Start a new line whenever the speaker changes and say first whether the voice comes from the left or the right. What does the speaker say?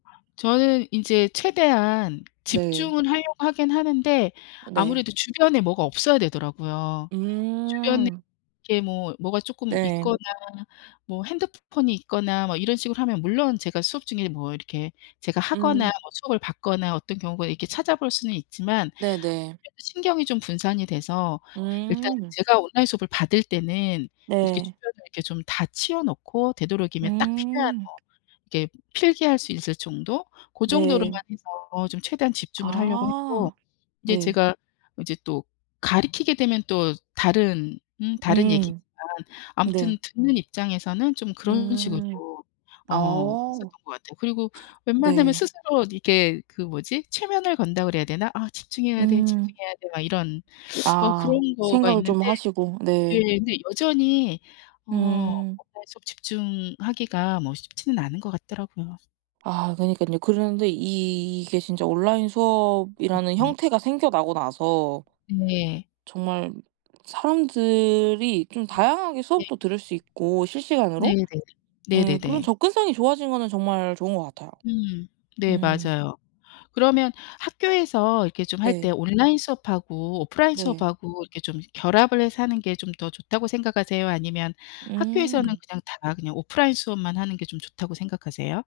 left: 저는 이제 최대한
right: 네.
left: 집중을 하려고 하긴 하는데
right: 네.
left: 아무래도 주변에 뭐가 없어야 되더라고요. 주변에
right: 음.
left: 이렇게 뭐 뭐가 조금 있거나
right: 네.
left: 뭐 핸드포 폰이 있거나 뭐 이런 식으로 하면 물론 제가 수업 중에 뭐 이렇게 제가 하거나
right: 음.
left: 뭐 수업을 받거나 어떤 경우가 이렇게 찾아볼 수는 있지만
right: 네네.
left: [unintelligible] 신경이 좀 분산이 돼서 일단
right: 음.
left: 제가 온라인 수업을 받을 때는 이렇게
right: 네.
left: 주변에 이렇게 좀 다 치워 놓고 되도록이면 딱 필요한
right: 음.
left: 뭐 이렇게 필기할 수 있을 정도? 고 정도로만
right: 네.
left: 해서 좀 최대한 집중을 하려고 했고.
right: 아.
left: 이제
right: 네.
left: 제가 이제 또 가르키게 되면 또 다른 음 다른 얘기지만
right: 음. 네.
left: 아무튼 듣는 입장에서는 좀 그런 식으로
right: 음.
left: 어 했었던
right: 어.
left: 것 같아요. 그리고 웬만하면
right: 네.
left: 스스로 이게 그 뭐지? 최면을 건다 그래야 되나? '아 집중해야 돼,
right: 음.
left: 집중해야 돼.' 막 이런 어
right: 아
left: 그런 거가
right: 생각을
left: 있는데
right: 좀 하시고.
left: 네
right: 네.
left: 근데 여전히 어
right: 음.
left: 뭔가 좀 집중하기가 뭐 쉽지는 않은 것 같더라고요.
right: 아 그니깐요. 그런데 이게 진짜 온라인 수업이라는
left: 네.
right: 형태가 생겨나고 나서
left: 네.
right: 정말 사람들이 좀 다양하게
left: 네.
right: 수업도 들을 수 있고 실시간으로
left: 네네.
right: 예 그런
left: 네네네.
right: 접근성이 좋아진 거는 정말 좋은 것 같아요.
left: 음 네
right: 음.
left: 맞아요. 그러면 학교에서 이렇게 좀 할 때
right: 네.
left: 온라인 수업하고 오프라인
right: 네.
left: 수업하고 이렇게 좀 결합을 해서 하는 게 좀 더 좋다고 생각하세요? 아니면 학교에서는
right: 음.
left: 그냥 다 그냥 오프라인 수업만 하는 게 좀 좋다고 생각하세요?